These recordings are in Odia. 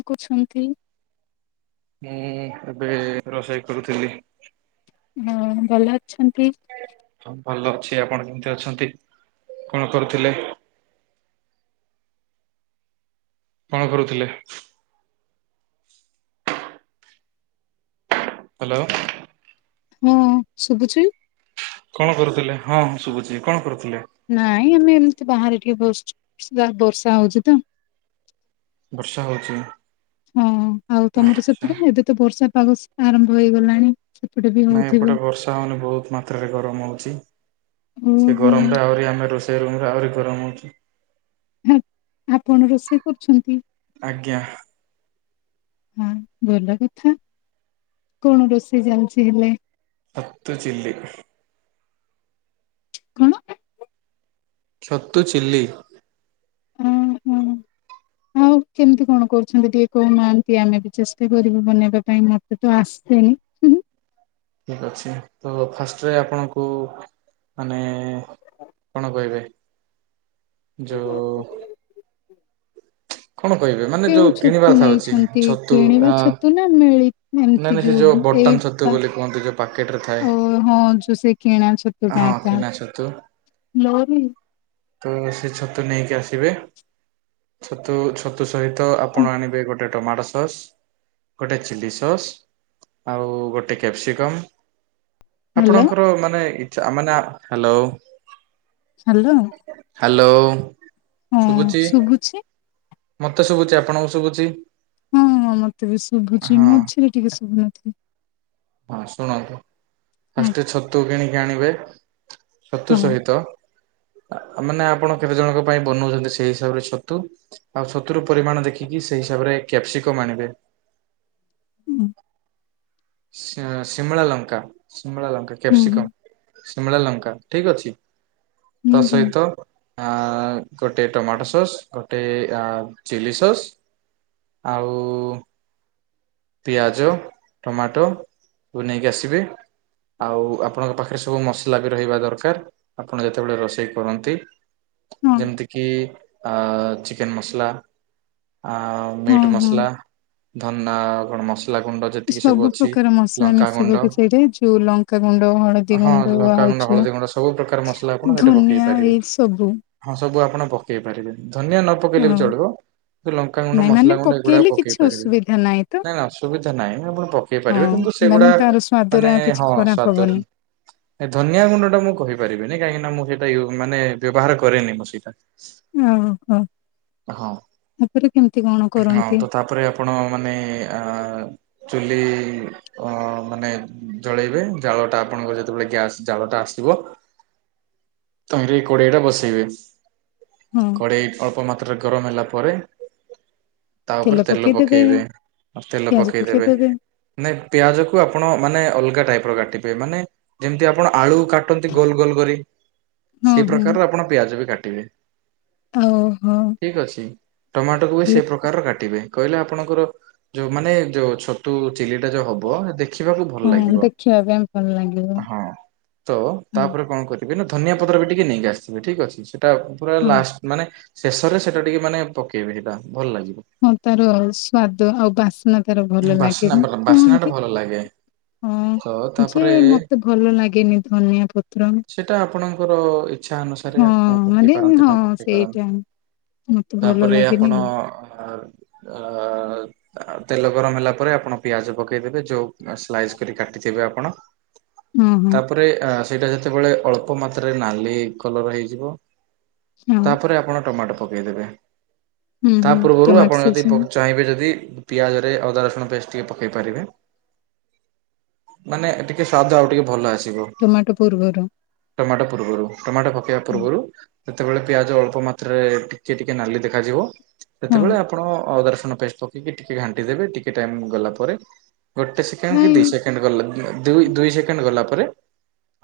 ରଖୁଛନ୍ତି ହୁଁ ଏବେ ରୋଷେଇ କରୁଥିଲି ହଁ ଭଲ ଅଛନ୍ତି ହ ଭଲ ଅଛି ଆପଣ କେମିତି ଅଛନ୍ତି କଣ କରୁଥିଲେ କଣ କରୁଥିଲେ ହ୍ୟାଲୋ ହଁ ଶୁଭୁଛୁ କଣ କରୁଥିଲେ ହଁଁ ଶୁଭୁଛି କଣ କରୁଥିଲେ ନାଇଁ ଆମେ ଏମିତି ବାହାରେ ଟିକେ ବସଛୁ ବର୍ଷା ହଉଛି ତ ବର୍ଷା ହଉଛି ହଁ ଆଉ ତମର ଆଚ୍ଛା ସେପଟେ ଏବେ ତ ବର୍ଷା ପାଗ ଆରମ୍ଭ ହେଇଗଲାଣି। ସେପଟେ ବି ନାଇଁ ହଉଥିବ। ଏପଟେ ବର୍ଷା ହଉନି ବହୁତ ମ ମାତ୍ରାରେ ଗରମ ହଉଛି ସେ ଓହୋ। ଗରମରେ ଆହୁରି ଆମେ ରୋଷେଇ ରୁମରେ ଆହୁରି ଗରମ ହଉଛି। ହ ଆପଣ ରୋଷେଇ କରୁଛନ୍ତି? ଆଜ୍ଞା। ହଁ ଭଲ କଥା କଣ ରୋଷେଇ ଚାଲିଛି ହେଲେ? ଛତୁ ଚିଲି। କଣ? ଛତୁ ଚିଲ୍ଲି। ଓହୋ। ଆଉ [unintelligible] କେମିତି କଣ କରୁଛନ୍ତି ଟିକେ କହୁନାହାନ୍ତି ଆମେ ବି ଚେଷ୍ଟା କରିବୁ ବନେଇବା ପାଇଁ ମତେ ତ ଆସେନି। ଠିକ୍ ଅଛି ତ ଫାଷ୍ଟରେ ଆପଣଙ୍କୁ ମାନେ କଣ କହିବେ ଯୋଉ ହୁଁ। କଣ କହିବେ ମାନେ ଯୋଉ କେଉଁ କିଣିବାର ଛତୁ ଥାଉଛି ନେଇଛନ୍ତି ଛତୁ କିଣିବା ଆ ଛତୁ ନା ମିଳି ନାଇଁ ଏମିତି ନାଇଁ ସେ ଯୋଉ ଏଇ ବଟନ ଛତୁ ବୋଲି କୁହନ୍ତି ଯୋଉ ପାକେଟ ରେ ଥାଏ ଓ ହଁ ଯୋଉ ସେ କିଣା ଛତୁ ଟା ହଁ ଆକା। କିଣା ଛତୁ। ଲୋରି। ତ ସେ ଛତୁ ନେଇକି ଆସିବେ। ଛତୁ ଛତୁ ସହିତ ଆପଣ ଆଣିବେ ଗୋଟେ ଟୋମାଟୋ ସସ୍। ଗୋଟେ ଚିଲ୍ଲି ସସ୍ ଆଉ ଗୋଟେ କ୍ୟାପ୍ସିକମ୍। ହ୍ୟାଲୋ ଆପଣଙ୍କର ମାନେ ଇଛା ମାନେ ହ୍ୟାଲୋ ହ୍ୟାଲୋ। ହ୍ୟାଲୋ, ଶୁଭୁଛି? ମତେ ଶୁଭୁଛି ଆପଣଙ୍କୁ ଶୁଭୁଛି? ହଁ ହଁ ମତେ ବି ଶୁଭୁଛି ହଁ ମଝିରେ ଟିକେ ଶୁଭୁନଥିଲା। ହଁ ଶୁଣନ୍ତୁ ଫାଷ୍ଟ ଛତୁ କିଣିକି ଆଣିବେ। ହଁ ଛତୁ ସହିତ ମାନେ ଆପଣ କେତେ ଜଣଙ୍କ ପାଇଁ ବନୋଉଛନ୍ତି ସେଇ ହିସାବରେ ଛତୁ। ଆଉ ଛତୁର ପରିମାଣ ଦେଖିକି ସେଇ ହିସାବରେ କ୍ୟାପ୍ସିକମ୍ ଆଣିବେ। ହୁଁ। ଶିମଳା ଲଙ୍କା- ଶିମଳା ଲଙ୍କା ହୁଁ କ୍ୟାପ୍ସିକମ୍। ହୁଁ ଶିମଳା ଲଙ୍କା ଠିକ୍ ଅଛି ତା ହୁଁ ସହିତ ଆ ଗୋଟେ ଟୋମାଟୋ ସସ୍, ଗୋଟେ ଚିଲ୍ଲି ସସ୍ ଆଉ ପିଆଜ ଟୋମାଟୋ କୁ ନେଇକି ଆସିବେ। ଆଉ ଆପଣଙ୍କ ପାଖରେ ସବୁ ମସଲା ବି ରହିବା ଦରକାର ଆପଣ ଯେତେବେଳେ ରୋଷେଇ କରନ୍ତି। ହଁ ଯେମିତି କିି ଆ ଚିକେନ୍‌ ମସଲା ଆ ହଁ ମିଟ୍ ହଁ ମସଲା ଧନା କଣ ମସଲା ଗୁଣ୍ଡ ଯେ ସବୁ ପ୍ରକାର ମସଲା ମିଶିବିକି ସେଇଠି ଯୋଉ ଲଙ୍କାଗୁଣ୍ଡ, ହଳଦୀ ହଁ ଗୁଣ୍ଡ, ଆଉ ଲଙ୍କାଗୁଣ୍ଡ ଯୋ ହଳଦୀ ଗୁଣ୍ଡ ସବୁ ପ୍ରକାର ମସଲା ଆପଣ ହେଠେ ପକେଇ ପାରିବେ ସବୁ ହଁ ସବୁ ଆପଣ ପକେଇ ପାରିବେ ଧନିଆ ନ ପକେଇଲେ ବି ହଁ ଚଳିବ ସେ ଲଙ୍କାଗୁଣ୍ଡ, ନାଇଁ ମାନେ ମସଲା ଗୁଣ୍ଡ, ଏଗୁଡ଼ାକ ପକେଇଲେ ପକେଇ କିଛି ପାରିବେ, ଅସୁବିଧା ନାହିଁ ତ ନା ସୁବିଧା ନାହିଁ ଆପଣ ପକେଇ ହଁ ପାରିବେ କିନ୍ତୁ ସେଗୁଡା ମାନେ ତାର ସ୍ଵାଦରେ ମାନେ ଆଉ କିଛି ହଁ ଖରାପ ହବନି। ସ୍ଵାଦରେ ଏ ଧନିଆ ଗୁଣ୍ଡ ଟା ମୁଁ କହିପାରିବିନି କାହିଁକିନା ମୁଁ ସେଇଟା ୟୁ ମାନେ ବ୍ୟବହାର କରେନି ମୁଁ ସେଇଟା। ଅହ ହଁ ତାପରେ କେମିତି କଣ ହଁ କରନ୍ତି? ତ ତାପରେ ଆପଣ ମାନେ ଚୁଲି ଅ ମାନେ ଜଳେଇବେ ଜାଳଟା ଆପଣଙ୍କ ଯେତେବେଳେ ଗ୍ୟାସ୍ ଜାଳଟା ଆସିବ ତହିଁରେ ଏଇ କଡ଼େଇଟା ବସେଇବେ। ହଁ କଡ଼େଇ ଅଳ୍ପ ମାତ୍ରାରେ ଗରମ ହେଲା ପରେ ତା ଉପରେ ତେଲ ପକେଇବେ, ତେଲ ପକେଇଦେବେ। ନାଇଁ ପିଆଜକୁ ଆପଣ ମାନେ ଅଲଗା ଟାଇପ୍ ର କାଟିବେ ମାନେ ଯେମିତି ଆପଣ ଆଳୁ କାଟନ୍ତି ଗୋଲ ଗୋଲ କରି। ହଁ ସେଇ ହଁ ପ୍ରକାରର ଆପଣ ପିଆଜ ବି କାଟିବେ ଓହୋ ଠିକ୍ ଅଛି। ଟମାଟୋକୁ ବି ହେଲେ ସେ ପ୍ରକାର କାଟିବେ କହିଲେ ଆପଣଙ୍କର ଯୋଉ ମାନେ ଯୋଉ ଛତୁ ଚିଲିଟା ଯୋଉ ହବ ଦେଖିବାକୁ ହଁ ଭଲ ଲାଗିବ। ଦେଖିବା ପାଇଁ ଭଲ ଲାଗିବ। ହଁ ତ ହଁ। ତାପରେ କଣ କରିବି ନା ଧନିଆ ପତ୍ର ବି ଟିକେ ନେଇକି ଆସିିବେ। ଠିକ୍ ଅଛି ସେଟା ପୁରା ହଁ ଲାଷ୍ଟ ମାନେ ଶେଷରେ ସେଟା ଟିକେ ମାନେ ପକେଇବେ ସେଇଟା ଭଲ ଲାଗିବ। ହଁ ତାର ସ୍ଵାଦ ଆଉ ବାସ୍ନା ତାର ଭଲ ଲାଗେ ବାସ୍ନା ଭଲ ମଏମତି ବାସ୍ନା ଟା କୁହନ୍ତି। ଭଲ ଲାଗେ ତ ହଁ ଯେ ତାପରେ ମତେ ଭଲ ଲାଗେନି ଧନିଆ ପତ୍ର। ସେଟା ଆପଣଙ୍କର ଇଚ୍ଛା ଅନୁସାରେ ହଁ ଆପଣ ପକେଇ ମାନେ ପାରନ୍ତି ହଁ ନ ପକେଇ ପାରନ୍ତି। ସେଇଟା ମତେ ଭଲ ତାପରେ ଲାଗେନି ଆପଣ ଆଉ ଅ ଅ ତେଲ ଗରମ ହେଲା ପରେ ଆପଣ ପିଆଜ ପକେଇଦେବେ ଯଉ ସ୍ଲାଇସ୍ କରି କାଟିଥିବେ ଆପଣ। ହଁ ହଁ ତାପରେ ସେଇଟା ଯେତେବେଳେ ଅଳ୍ପ ମାତ୍ରାରେ ନାଲି କଲର ହେଇଯିବ। ହଁ ତାପରେ ଆପଣ ଟମାଟୋ ପକେଇଦେବେ। ହୁଁ ତା ହୁଁ ପୂର୍ବରୁ ଟମାଟୋ ଆପଣ ଯଦି ସିଝେନି ଚାହିଁବେ ଯଦି ପିଆଜ ରେ ଅଦା ରସୁଣ ପେଷ୍ଟ ଟିକେ ପକେଇ ପାରିବେ। ମାନେ ଟିକେ ସ୍ୱାଦ ଆଉ ଟିକେ ଭଲ ଆସିବ। ଟମାଟୋ ପୂର୍ବରୁ। ଟମାଟୋ ପୂର୍ବରୁ ଟମାଟୋ ପକେଇବା ହୁଁ। ପୂର୍ବରୁ। ସେତେବେଳେ ପିଆଜ ଅଳ୍ପ ମାତ୍ରାରେ ଟିକେ ଟିକେ ନାଲି ଦେଖାଯିବ। ହଁ ସେତେବେଳେ ଆପଣ ଅଦାରସୁଣ ପେଷ୍ଟ ପକେଇକି ଟିକେ ଘାଣ୍ଟି ଦେବେ ଟିକେ ଟାଇମ୍ ଗଲା ପରେ। ଗୋଟେ ସେକେଣ୍ଡ କି ନାଇଁ ଦି ସେକେଣ୍ଡ ଗଲା ଦୁଇ ସେକେଣ୍ଡ ଗଲା ପରେ।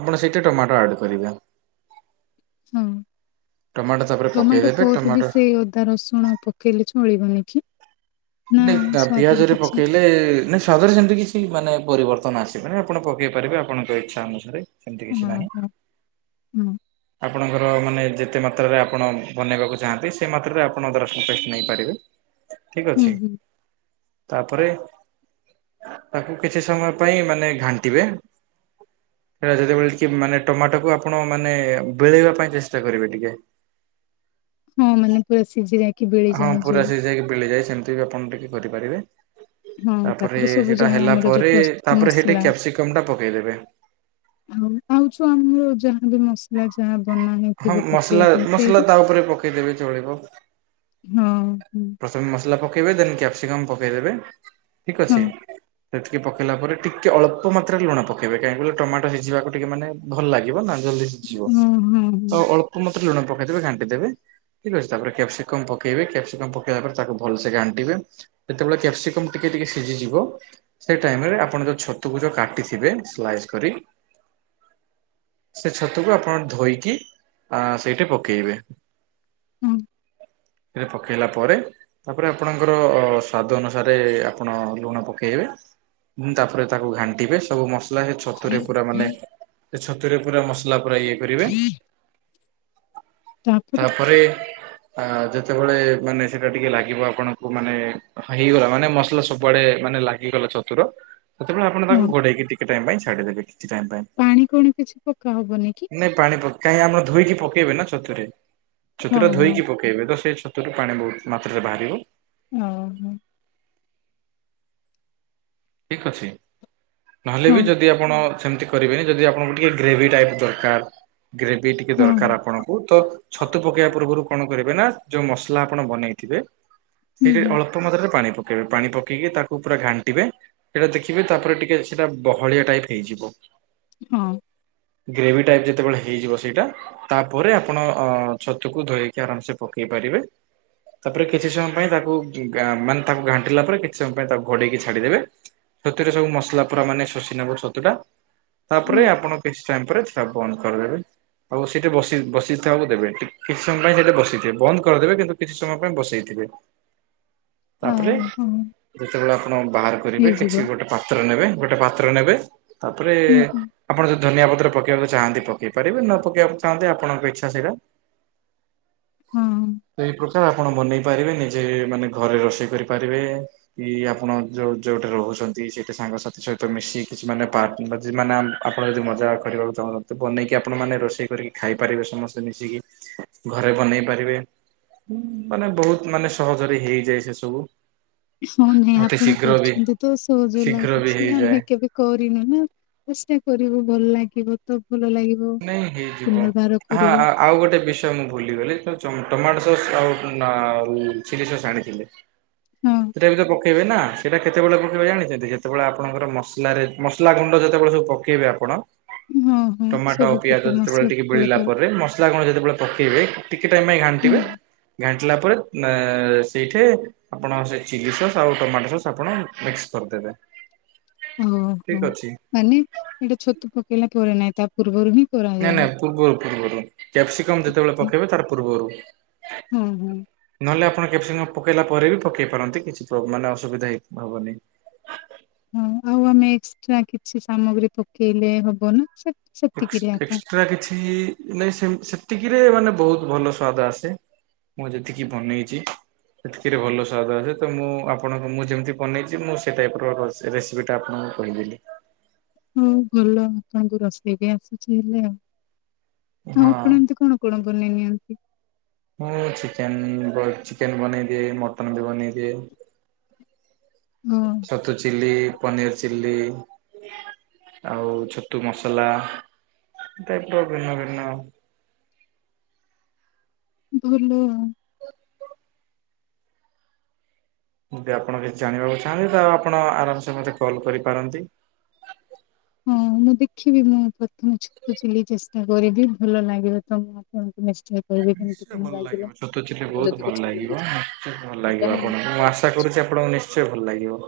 ଆପଣ ସେଇଠି ଟମାଟୋ ଆଡ୍ କରିବା। ହଁ ଟମାଟୋ ତାପରେ ଟମାଟୋ ପକେଇଦେବେ ପୋରୀ ବି ଟମାଟୋ ସେ ଅଦା ରସୁଣ ପକେଇଲେ ଚଳିବନି କିି? ନାଇଁ ତା ପିଆଜରେ ପକେଇଲେ ଏ ନାହିଁ ସ୍ଵାଦରେ ସେମିତି କିଛି ମାନେ ପରିବର୍ତ୍ତନ ଆସିବନି, ମାନେ ଆପଣ ପକେଇ ପାରିବେ ଆପଣଙ୍କ ଇଚ୍ଛା ଅନୁସାରେ। ସେମତି ହଁ କିଛି ହଁ ନାହିଁ। ହଁ ଆପଣଙ୍କର ମାନେ ଯେତେ ମାତ୍ରାରେ ଆପଣ ବନେଇବାକୁ ଚାହାନ୍ତି ସେ ମାତ୍ରାରେ ଆପଣ ଅଦା ରସୁଣ ପେଷ୍ଟ ନେଇପାରିବେ। ଠିକ୍ ହୁଁ ଅଛି। ହୁଁ ତାପରେ ତାକୁ କିଛି ସମୟ ପାଇଁ ମାନେ ଘାଣ୍ଟିବେ। ସେଇଟା ଯେତେବେଳେ ଟିକେ ମାନେ ଟମାଟୋକୁ ଆପଣ ମାନେ ବେଳେଇବା ପାଇଁ ଚେଷ୍ଟା କରିବେ ଟିକେ। ହଁ ମାନେ ପୁରା ସିଝି ଯାଇକ୍ ହଁ ପୁରା ସିଝି ଯାଇକି ପେଳିଯାଇ ସେମତି ବି ଆପଣ ଟିକେ କରିପାରିବେ। ହଁ ତାପରେ ସବୁ ସେଇଟା ଯାହା ହେଲା ଆମର ଯୋଉ ପରେ ପ୍ରସ୍ତୁତ ତାପରେ ହେଟେ ମସଲା କ୍ୟାପ୍ସିକମ୍ ଟା ପକେଇଦେବେ। ଆଉ ଆଉଛୁ ଆମର ଯାହା ବି ମସ୍ ନା ଯାହା ବନା ହଁ ହେଇଥିବ ମସଲା ପକେଇବା ପାଇଁ ମସଲା ସେଇଠି? ତା ଉପରେ ପକେଇଦେବେ ଚଳିବ। ହଁ ହୁଁ। ପ୍ରଥମେ ମସଲା ପକେଇବେ ଦେନ୍ କ୍ୟାପ୍ସିକମ୍ ପକେଇଦେବେ, ଠିକ୍ ଅଛି। ହଁ ସେଠିକି ପକେଇଲା ପରେ ଟିକେ ଅଳ୍ପ ମାତ୍ରାରେ ଲୁଣ ପକେଇବେ କାହିଁ କହିଲେ ଟମାଟୋ ସିଝିବାକୁ ଟିକେ ମାନେ ଭଲ ଲାଗିବ ନା ଜଲଦି ସିଝିବ। ହଁ ହଁ ତ ହଁ ଅଳ୍ପ କୁ ମତେ ଲୁଣ ପକେଇଦେବେ ଘାଣ୍ଟି ଦେବେ ଠିକ ଅଛି ତାପରେ କ୍ୟାପ୍ସିକମ୍ ପକେଇବେ କ୍ୟା୍ପ୍ସିକମ୍ ପ ତାପରେ ତାକୁ ଭଲସେ ଘାଣ୍ଟିବେ ଯେତେବେଳେ କ୍ୟାପ୍ସିକମ୍ ଟିକେ ଟିକେ ସିଝିଯିବ ସେଇ ଟାଇମରେ ଆପଣ ଯୋଉ ଛତୁକୁ ଯୋଉ କାଟିଥିବେ ସ୍ଲାଇସ୍ କରି ସେ ଛତୁକୁ ଆପଣ ଧୋଇକି ଆ ସେଇଠି ପକେଇବେ। ହୁଁ। ସେଠେ ପକେଇଲା ପରେ ତାପରେ ଆପଣଙ୍କର ସ୍ଵାଦ ଅନୁସାରେ ଆପଣ ଲୁଣ ପକେଇବେ। ହୁଁ ତାପରେ ତାକୁ ଘାଣ୍ଟିବେ ସବୁ ମସ୍ ଲା ହେ ଛତୁରେ ପୁରା ମାନେ ସେ ଛତୁରେ ପୁରା ମସଲା ପୁରା ଇଏ କରିବେ। ତାପରେ ଆ ଯେତେବେଳେ ମାନେ ସେଇଟା ଟିକେ ଲାଗିବ ଆପଣଙ୍କୁ ମାନେ ହେଇଗଲା ମାନେ ମସଲା ସବୁଆଡେ ମାନେ ଲାଗିଗଲା ଛତୁର ସେତେବେଳେ ଆପଣ ହଁ ତାକୁ ଘଡେଇକି ଟିକେ ଟାଇମ୍ ପାଇଁ ଛାଡିଦେବେ କିଛି ଟାଇମ୍ ପାଇଁ। ପାଣି ପୋଣି କିଛି ପକା ହବନି କି? ନାଇଁ ପାଣି ପକେ କାହିଁ ଆମର ଧୋଇକି ପକେଇବେ ନା ଛତୁରେ ହଁ ଛତୁଟା ହଁ ଧୋଇକି ପକ୍ କେଇବେ ତ ସେ ଛତୁରୁ ପାଣି ବହୁତ ମାତ୍ରାରେ ବାହାରିବ। ଓ ହୋ। ଠିକ୍ ଅଛି, ନହେଲେ ବି ହଁ ଯଦି ଆପଣ ସେମତି କରିବେନି ଯଦି ଆପଣଙ୍କୁ ଟିକେ ଗ୍ରେଭି ଟାଇପ ଦରକାର ଗ୍ରେଭି ଟିକେ ହଁ ଦରକାର ଆପଣ କୁତ ଛତୁ ପକେଇବା ପୂର୍ବରୁ କଣ କରିବେ ନା ଯୋଉ ମସଲା ଆପଣ ବନେଇଥିବେ ହୁଁ ସେଠେ ହୁଁ ଅଳ୍ପ ମାତ୍ରାରେ ପାଣି ପକେଇବେ ପାଣି ପକେଇକି ତାକୁ ପୁରା ଘାଣ୍ଟିବେ। ସେଇଟା ଦେଖିବେ ତାପରେ ଟିକେ ସେଇଟା ବହଳିଆ ଟାଇପ୍ ହେଇଯିବ। ହଁ। ଗ୍ରେଭି ଟାଇପ ଯେତେବେଳେ ହେଇଯିବ ସେଇଟା ତାପରେ ଆପଣ ଅ ଛତୁକୁ ଧୋଇକି ଆରାମସେ ପକେଇ ପାରିବେ। ତାପରେ କିଛି ସମୟ ପାଇଁ ତାକୁ ଘା ମାନେ ତାକୁ ଘାଣ୍ଟିଲା ପରେ କିଛି ସମୟ ପାଇଁ ତାକୁ ଘୋଡେଇକି ଛାଡିଦେବେ। ଛତୁରେ ସବୁ ମସଲା ପୁରା ମାନେ ଶୋଷିନବ ଛତୁ ଟା ହଁ ତାପରେ ଆପଣ କିଛି ଟାଇମ୍ ପରେ ତା ବନ୍ଦ କରିଦେବେ। ଆଉ ସେଇଠି ବସି ବସିଥାବୁ ଦେବେ କିଛି ସମୟ ପାଇଁ ସେଇଠି ବସିଥିବେ ବନ୍ଦ କରିଦେବେ କିନ୍ତୁ କିଛି ସମୟ ପାଇଁ ବସେଇଥିବେ। ତାପରେ ହଁ ହଁ ଯେତେବେଳେ ଆପଣ ବାହାର କରିବେ ହେଇଯିବ ଗୋଟେ ପାତ୍ର ନେବେ ଗୋଟେ ପାତ୍ର ନେବେ ତାପରେ ହୁଁ ହୁଁ। ଆପଣ ଯ ଧନିଆ ପତ୍ର ପକେଇବାକୁ ଚାହାନ୍ତି ପକେଇ ପାରିବେ ନ ପକେଇବାକୁ ଚାହାନ୍ତି ଆପଣଙ୍କ ଇଚ୍ଛା ସେଇଟା। ହଁ ଏହି କଥା ଆପଣ ବନେଇ ପାରିବେ ନିଜେ ମାନେ ଘରେ ରୋଷେଇ କରିପାରିବେ କି ଆପଣ ଯୋଉ ଯୋଉଠେ ରହୁ ଛନ୍ତି ସେଠି ସାଙ୍ଗସାଥି ସହିତ ମିଶି କିଛି ମାନେ ପାର୍କ ମାନେ ଆପଣ ଯଦି ମଜା କରିବାକୁ ଚାହୁଁଛନ୍ ତ ବନେଇକି ଆପଣ ମାନେ ରୋଷେଇ କରିକି ଖାଇପାରିବେ ସମସ୍ତେ ମିଶିକି ଘରେ ବନେଇ ପାରିବେ ମାନେ ବହୁତ୍ ମାନେ ସହଜରେ ହେଇଯାଏ ସେସବୁ। ହଉ- ନାଇଁ ଆପଣ କରୁଚନ୍ତି ତ ସହଜ ଶୀଘ୍ର ବି ଲାଗୁଚି ହେଇଯାଏ ଆମେ କେବେ କରିନୁ ନା ଚେଷ୍ଟା କରିବୁ ଭଲ ଲାଗିବ ତ ଭଲ ଲାଗିବ ନାଇଁ ହେଇଯିବ। ଉ-ପୁନର୍ବାର ହଁ କରିବୁ। ଆଉ ଗୋଟେ ବିଷୟ ମୁଁ ଭୁଲିଗଲି ତ ଚ-ଟମାଟୋ ସସ୍ ଆଉ ଉଁ-ଆ-ଉ ଚିଲି ସସ୍ ଆଣିଥିଲି। ହଁ। ସେଟା ବି ତ ପକେଇବେ ନା ସେଟା କେତେବେଳେ ପକେଇବେ ଜାଣିଚନ୍ତି ଯେତେବେଳେ ଆପଣଙ୍କର ମସଲାରେ -ମସଲା ଗୁଣ୍ଡ ଯେତେବେଳେ ସବୁ ପକେଇବେ ଆପଣ ଉଁ -ହଁ। ଟମାଟୋ ଆଉ ସବୁ ପିଆଜ ପ୍ରକାର ଯେତେବେଳେ ମସଲା ଟିକେ ପକେଇଲା ବିଳିଲା ପରେ ମସଲା କଣ ଯେତେବେଳେ ପକେଇବେ ଟିକେ ଟାଇମ୍ ପାଇଁ ହୁଁ ଘାଣ୍ଟିବେ ହୁଁ, ଘାଣ୍ଟିଲା ପରେ ନା-ସେଇଠେ ଆପଣ ସେ ଚିଲି ସସ୍ ଆଉ ଟମାଟୋ ସସ୍ ଆପଣ ମିକ୍ସ କରିଦେବେ। ଓହୋ ଠିକ ଅଛି ମାନେ ଏଇଟା ଛତୁ ପକେଇଲା ପରେ ନାହିଁ ତା ପୂର୍ବରୁ ହିଁ ନାଇଁ କରାଯାଏ। ନାଇଁ ପୂର୍ବରୁ ପୂର୍ବରୁ କ୍ୟାପସିକମ୍ ଯେତେବଳେ ପକେଇବେ ତାର ପୂର୍ବରୁ ହଁ -ହଁ। ନହେଲେ ଆପଣ କ୍ୟାପ୍ସିକମ୍ ପକେଇଲା ପରେ ବି ପକେଇ ପାରନ୍ତି କିଛି ପ୍ରୋ-ମାନେ ଅସୁବିଧା ହେଇ- ହବନି। ହଁ ଆଉ ଆମେ ଏକ୍ସଟ୍ରା କିଛି ସାମଗ୍ରୀ ପକେଇଲେ ହବ ନା? ସେ ସେତିକିରେ ଏକ୍ସ୍- ଆକା। ଏକ୍ସଟ୍ରା କିଛି ନାଇଁ ସେମ୍ -ସେତିକିରେ ମାନେ ବହୁତ୍ ଭଲ ସ୍ଵାଦ ଆସେ। ମୁଁ ଯେତିକି ବନେଇଚି। ଏତିକିରେ ଭଲ ସ୍ଵାଦ ଆସେ ତ ମୁଁ ଆପଣଙ୍କୁ ମୁଁ ଯେମିତି ବନେଇଚି ମୁଁ ସେ ଟାଇପ୍ ର ର ସେ ରେସିପି ଟା ଆପଣଙ୍କୁ କହିଦେଲି। ହଉ ଭଲ ଆପଣଙ୍କୁ ରୋଷେଇ ବି ଆସୁଚି ହେଲେ ଆଉ - ଆଉ ହଁ ଆପଣ ଏମତି କଣ କଣ ବନେଇ ନିଅନ୍ତି? ମୁଁ ଚିକେନ୍ ବ-ଚିକେନ୍ ବନେଇଦିଏ ମଟନ ବି ବନେଇ ଦିଏ। ହ ହଁ। ଛତୁ ଚିଲ୍ଲି, ପନିର୍ ଚିଲ୍ଲି ଆଉ ଛତୁ ମସଲା ଟାଇପ୍ ର ଭିନ୍ନ ଭିନ୍ନ ଭଲ ଆଉ। ଯଦି ଆପଣ କିଛି ଜାଣିବାକୁ ଚାହାଁନ୍ତି ତ ଆପଣ ଆରାମ୍ ସେ ମତେ କଲ୍ କରିପାରନ୍ତି। ହଁ ମୁଁ ଦେଖିବି ମୁଁ ପ୍ରଥମେ ଛତୁ ଚିଲ୍ଲୀ ଚେଷ୍ଟା କରିବି ଭଲ ଲାଗିବ ତମ ଫୋନ୍ କୁ ମେସେ ନିଶ୍ଚୟ ଭଲ ଲାଗିବ ଛତୁ ଚିଲ୍ଲୀ ଆଉ ବହୁତ୍ ଯଦି ଭଲ କିଛି ଲାଗିବ ଭୁଲ ନିଶ୍ଚୟ ଭଲ ଲାଗିବ ଆପଣଙ୍କୁ ମୁଁ ଆଶ୍ ଆଶା କରୁଚି ଆପଣଙ୍କୁ ନିଶ୍ଚୟ ଭଲ୍ ଲାଗିବ।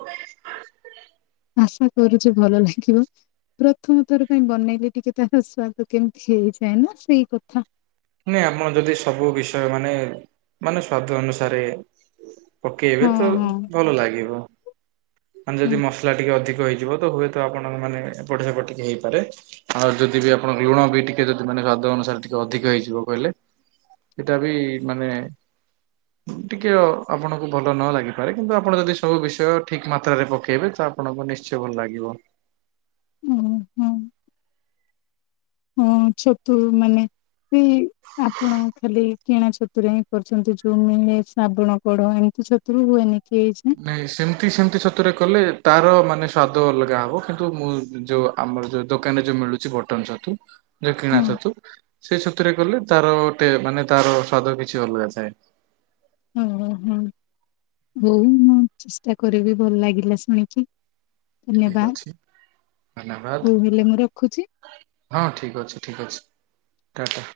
ଆଶା କରୁଚି ଭଲ ଲାଗିବ। ପ୍ରଥମ ଥର ପାଇଁ ବନେଇଲେ ଟିକେ ତାର ସ୍ଵାଦ କେମିତି ହେଇଯାଏ ନା ସେଇ କଥା। ନାଁଇ ଆମର ଯଦି ସବୁ ବିଷୟ ମାନେ- ମାନେ ସ୍ଵାଦ ଅନୁସାରେ ପକେଇବେ ହଁ ତ ହଁ ଭଲ ଲାଗିବ ମାନେ ଯଦି ମସଲା ଟିକେ ଅଧିକ ହେଇଯିବ ତ ହୁଏ ତ ଆପଣଙ୍କ ମାନେ ଏପଟ ସେପଟ୍ ଟିକେ ହେଇପାରେ। ଆଉ ଯଦି ବି ଆପଣ ଲୁଣ ବି ଟିକେ ଯଦି ମାନେ ସ୍ଵାଦ ଅନୁସାରେ ଟିକେ ଅଧିକ ହେଇଯି ଯିବ କହିଲେ ସେଟା ବିି ମାନେ ଟିକେ ଅ-ଆପଣଙ୍କୁ ଭଲ ନ ଲାଗିପାରେ କିନ୍ତୁ ଆପଣ ଯଦି ସବୁ ବିଷୟ ଠିକ୍ ମାତ୍ରାରେ ପକେଇବେ ତା ଆପଣଙ୍କୁ ନିଶ୍ଚୟ ଭଲ ଲାଗିବ। ଓ- ହଁ। ହଁ ଛତୁ ମାନେ ସେଇ ଆପଣ ଖାଲି କିଣା ଛତୁରେ ହିଁ କରିଚନ୍ତି ଯଉ ମିଳେ ଶ୍ରାବଣ କଢ ଏମିତି ଛତ୍ ତୁ ହୁଏନି କି ଏଇ ଯେ ନାହିଁ ସେମିତି -ସେମିତି ଛତୁରେ କଲେ ତାର ମାନେ ସ୍ୱାଦ ଅଲଗା ହବ କିନ୍ତୁ ମୁଁ ଯଉ ଆମର ଯଉ ଦୋକାନ୍ ରେ ଯଉ ମିଳୁଚି ବଟନ୍ ଛତୁ ଯୋଉ କିଣା ହଁ ଛତୁ ସେଇ ଛତୁରେ କଲେ ତାର ଗୋଟେ ମାନେ ତାର ସ୍ଵାଦ କିଛି ଅଲଗା ଥାଏ। ଓ ହଁ ହଉ ମୁଁ ଚେଷ୍ଟା କରିବି ଭଲ ଲାଗିଲା ଶୁଣିକି। ଠିକ ଧନ୍ୟବାଦ୍ ଅଛି ଧନ୍ୟବାଦ ହୋଉ ହେଲେ ମୁଁ ରଖୁଛି। ହଁ ଠିକ୍ ଅଛି ଠିକ୍ ଅଛି ଟା ଟା।